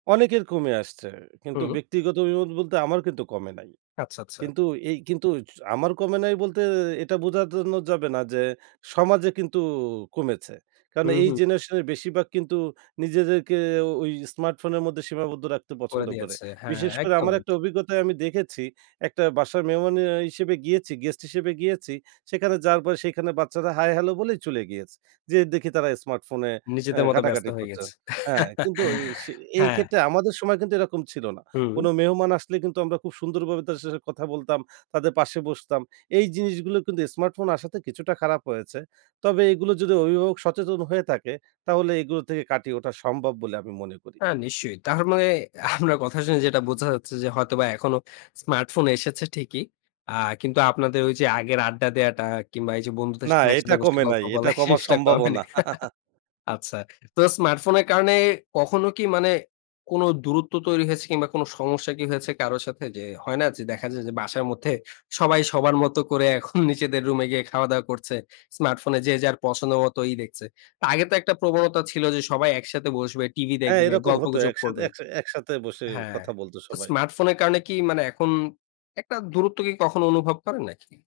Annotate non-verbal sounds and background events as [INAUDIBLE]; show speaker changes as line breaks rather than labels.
অনেকের কমে আসছে। কিন্তু
হুম।
ব্যক্তিগত অভিমত বলতে আমার কিন্তু কমে নাই।
আচ্ছা, আচ্ছা।
কিন্তু এই কিন্তু জ আমার কমে নাই বলতে এ এটা বোঝার জন্য যাবে না যে, সমাজে কিন্তু অ কমেছে। কারণ
হুম,
এই
হুম।
জেনারেশনের বেশিরভাগ কিন্তু নিজেদেরকে অ ঐ স্মার্টফোনের মধ্যে সীমাবদ্ধ রাখতে
করে
পছন্দ করে।
দিয়েছে। হ্যাঁ,
বিশেষ করে
একদম,
আমার একটা
একদম।
অভিজ্ঞতায় আমি দেখেছি, একটা বাসার মেহমান আ হিসেবে গিয়েছি গেস্ট হিসেবে গিয়েছি। সেখানে যাওয়ার পরে সেখানে বাচ্চারা হাই হেলো বলে চলে গিয়েছে। যেয়ে দেখি তারা স্মার্টফোনে আ
নিজেদের মতো ব্যস্ত
ঘাটাঘাটি
হয়ে
করছে।
গেছে।
হ্যাঁ,
[CHUCKLES]
কিন্তু এ সে
হ্যাঁ।
এইক্ষেত্রে আমাদের সময় কিন্তু এরকম ছিল না। কোন
হুম।
মেহমান আসলে কিন্তু আমরা খুব সুন্দরভাবে তার সাথে কথা বলতাম, তাদের পাশে বসতাম। এই জিনিসগুলো কিন্তু স্মার্টফোন আসাতে কিছুটা খারাপ হয়েছে। তবে এগুলো যদি অভিভাবক সচেতন হয়ে থাকে তাহলে এগুলো থেকে কাটিয়ে ওঠা সম্ভব বলে আমি মনে করি।
হ্যাঁ, নিশ্চয়ই। তার মানে আপনার কথা শুনে যেটা বোঝা যাচ্ছে যে, হয়তোবা এখনো স্মার্টফোন এসেছে ঠিকই। আ কিন্তু আপনাদের ঐযে আগের আড্ডা দেয়াটা আ কিংবা এইযে বন্ধুদের
না,
সাথে
এটা
একসাথে বসে
কমে
গল্প
নাই।
বলা
এটা
এই
কমার
জিনিসটা কমেনি।
সম্ভাবনা।
[CHUCKLES]
[CHUCKLES]
আচ্ছা। তো স্মার্টফোনের কারণে কখনো কি মানে কোন দূরত্ব তৈরি হয়েছে কিংবা কোন সমস্যা কি হয়েছে কারো সাথে? যে, হয় না? যে, দেখা যায় যে, বাসার মধ্যে সবাই সবার মত করে এখন নিজেদের রুমে গিয়ে খাওয়া দাওয়া করছে। স্মার্টফোনে যে, যার পছন্দ মতো ই দেখছে। আগে তো একটা প্রবণতা ছিল যে, সবাই একসাথে বসবে, টিভি
হ্যাঁ,
দেখবে,
এরকম হতো। এক
গল্পগুজব
একসাথে
করবে।
একসাথে বসে
হ্যাঁ।
কথা বলতো
তো
সবাই।
স্মার্টফোনের কারণে কি মানে এখন একটা দূরত্ব কি কখনো অনুভব করেন নাকি?